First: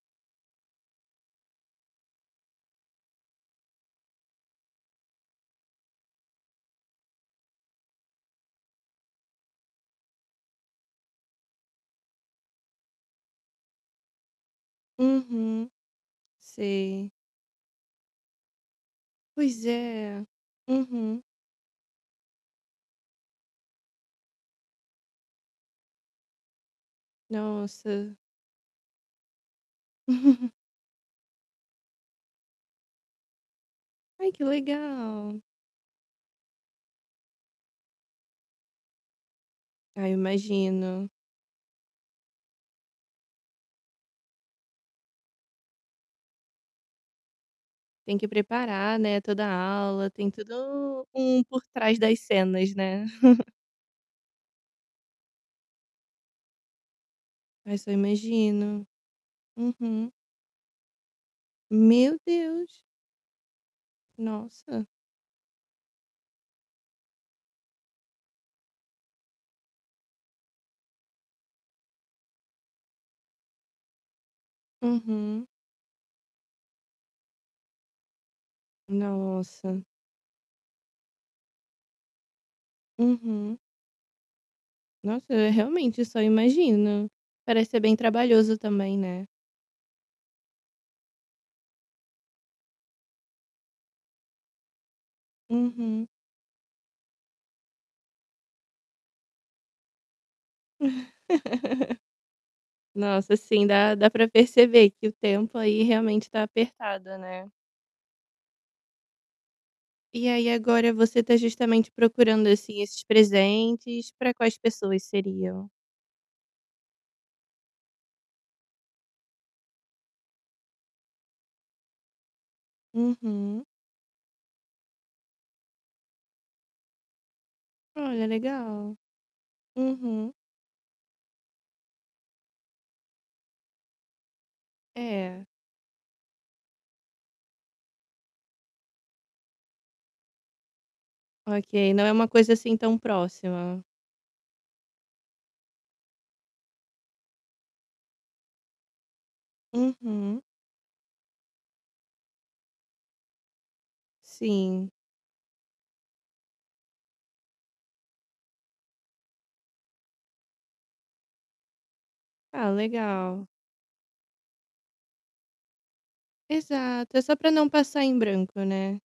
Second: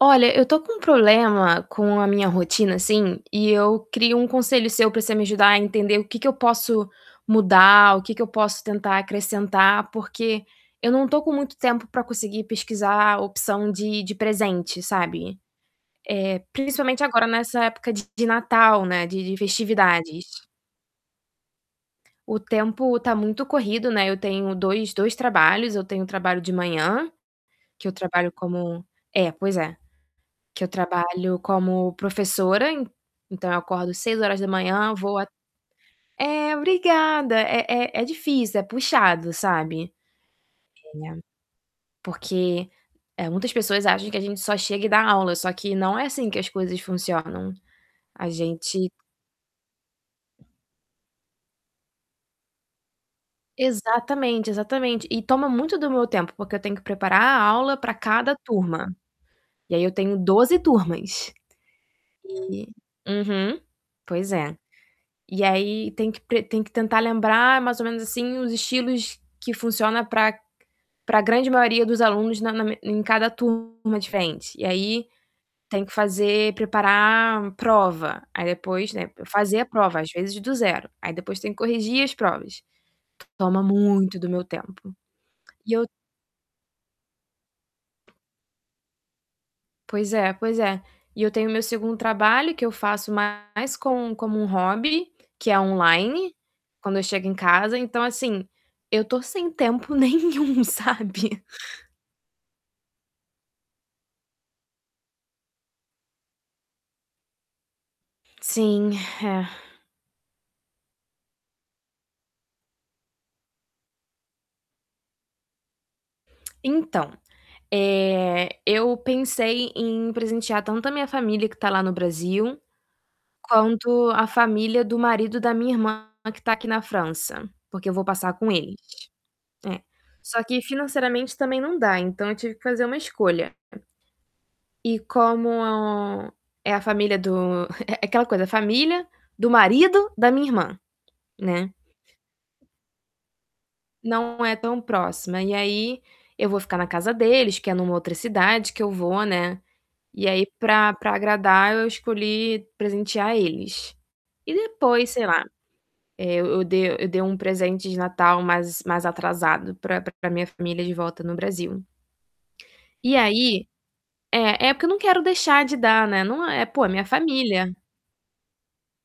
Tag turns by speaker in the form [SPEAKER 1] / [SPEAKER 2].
[SPEAKER 1] Olha, eu tô com um problema com a minha rotina, assim, e eu queria um conselho seu pra você me ajudar a entender o que que eu posso mudar, o que que eu posso tentar acrescentar, porque eu não tô com muito tempo pra conseguir pesquisar a opção de de presente, sabe,
[SPEAKER 2] Uhum,
[SPEAKER 1] eh, principalmente
[SPEAKER 2] sei.
[SPEAKER 1] agora nessa época de Natal, né, de de
[SPEAKER 2] Pois é,
[SPEAKER 1] festividades.
[SPEAKER 2] uhum.
[SPEAKER 1] O tempo tá muito corrido, né, eu tenho dois dois trabalhos, eu tenho trabalho de manhã, que eu
[SPEAKER 2] Nossa.
[SPEAKER 1] trabalho como é, pois é, que eu trabalho como professora, então, eu acordo seis
[SPEAKER 2] Ai,
[SPEAKER 1] horas
[SPEAKER 2] que
[SPEAKER 1] da manhã vou a
[SPEAKER 2] legal.
[SPEAKER 1] é, obrigada é é é difícil, é puxado, sabe
[SPEAKER 2] Ah, eu imagino.
[SPEAKER 1] é, porque muitas pessoas acham que a gente só chega e dá aula só que não é assim que as coisas funcionam,
[SPEAKER 2] Tem que
[SPEAKER 1] a gente
[SPEAKER 2] preparar, né, toda a aula, tem todo um por trás das cenas, né?
[SPEAKER 1] Exatamente, exatamente e toma muito do meu tempo, porque eu tenho que preparar a aula
[SPEAKER 2] Nossa, eu
[SPEAKER 1] pra cada
[SPEAKER 2] imagino.
[SPEAKER 1] turma, e aí eu
[SPEAKER 2] Uhum.
[SPEAKER 1] tenho 12 turmas,
[SPEAKER 2] Meu
[SPEAKER 1] e
[SPEAKER 2] Deus!
[SPEAKER 1] uhum, pois é.
[SPEAKER 2] Nossa.
[SPEAKER 1] E aí tem que pre tem que tentar lembrar mais ou menos assim os estilos que funciona pra pra grande maioria dos alunos na na em cada turma diferente e aí,
[SPEAKER 2] Uhum.
[SPEAKER 1] tem que fazer preparar prova, aí depois, né, fazer a
[SPEAKER 2] Nossa!
[SPEAKER 1] prova, às vezes, do zero, aí depois tem que corrigir as provas.
[SPEAKER 2] Uhum.
[SPEAKER 1] Toma muito do meu tempo
[SPEAKER 2] Nossa, eu
[SPEAKER 1] e eu
[SPEAKER 2] realmente eu só imagino, parece ser bem trabalhoso, também, né?
[SPEAKER 1] Pois é, pois é, e eu tenho o meu segundo trabalho que eu faço mais como como um hobby, que é
[SPEAKER 2] Uhum.
[SPEAKER 1] online, quando eu chego em casa, então, assim, eu tô sem tempo nenhum, sabe?
[SPEAKER 2] Nossa, assim, dá dá pra perceber que o tempo aí, realmente tá apertado, né?
[SPEAKER 1] Sim, é.
[SPEAKER 2] E aí agora você tá justamente procurando, assim, esses presentes, pra quais pessoas seriam?
[SPEAKER 1] Então, eh, eu pensei em presentear tanto a minha família que tá lá no Brasil,
[SPEAKER 2] Uhum.
[SPEAKER 1] quanto a família do marido da minha irmã que tá aqui na França, porque eu vou
[SPEAKER 2] Olha,
[SPEAKER 1] passar com eles,
[SPEAKER 2] legal.
[SPEAKER 1] é.
[SPEAKER 2] Uhum.
[SPEAKER 1] Só que financeiramente, também, não dá, então, eu tive que fazer uma escolha e
[SPEAKER 2] É.
[SPEAKER 1] como é a família do é é aquela coisa família do marido da minha irmã, né.
[SPEAKER 2] Ok, não é uma coisa, assim, tão próxima.
[SPEAKER 1] Não é tão próxima e aí, eu vou ficar na casa deles que é numa outra cidade que eu vou, né, e
[SPEAKER 2] Uhum.
[SPEAKER 1] aí pra pra agradar eu escolhi presentear eles. E
[SPEAKER 2] Sim.
[SPEAKER 1] depois sei lá, eh, eu de eu dei um presente de Natal mais mais atrasado pra pra minha família de volta no Brasil.
[SPEAKER 2] Ah,
[SPEAKER 1] E aí
[SPEAKER 2] legal.
[SPEAKER 1] é é, porque eu não quero deixar de dar, né, não é pô, é minha
[SPEAKER 2] Exato, é só pra não
[SPEAKER 1] família.
[SPEAKER 2] passar em branco, né?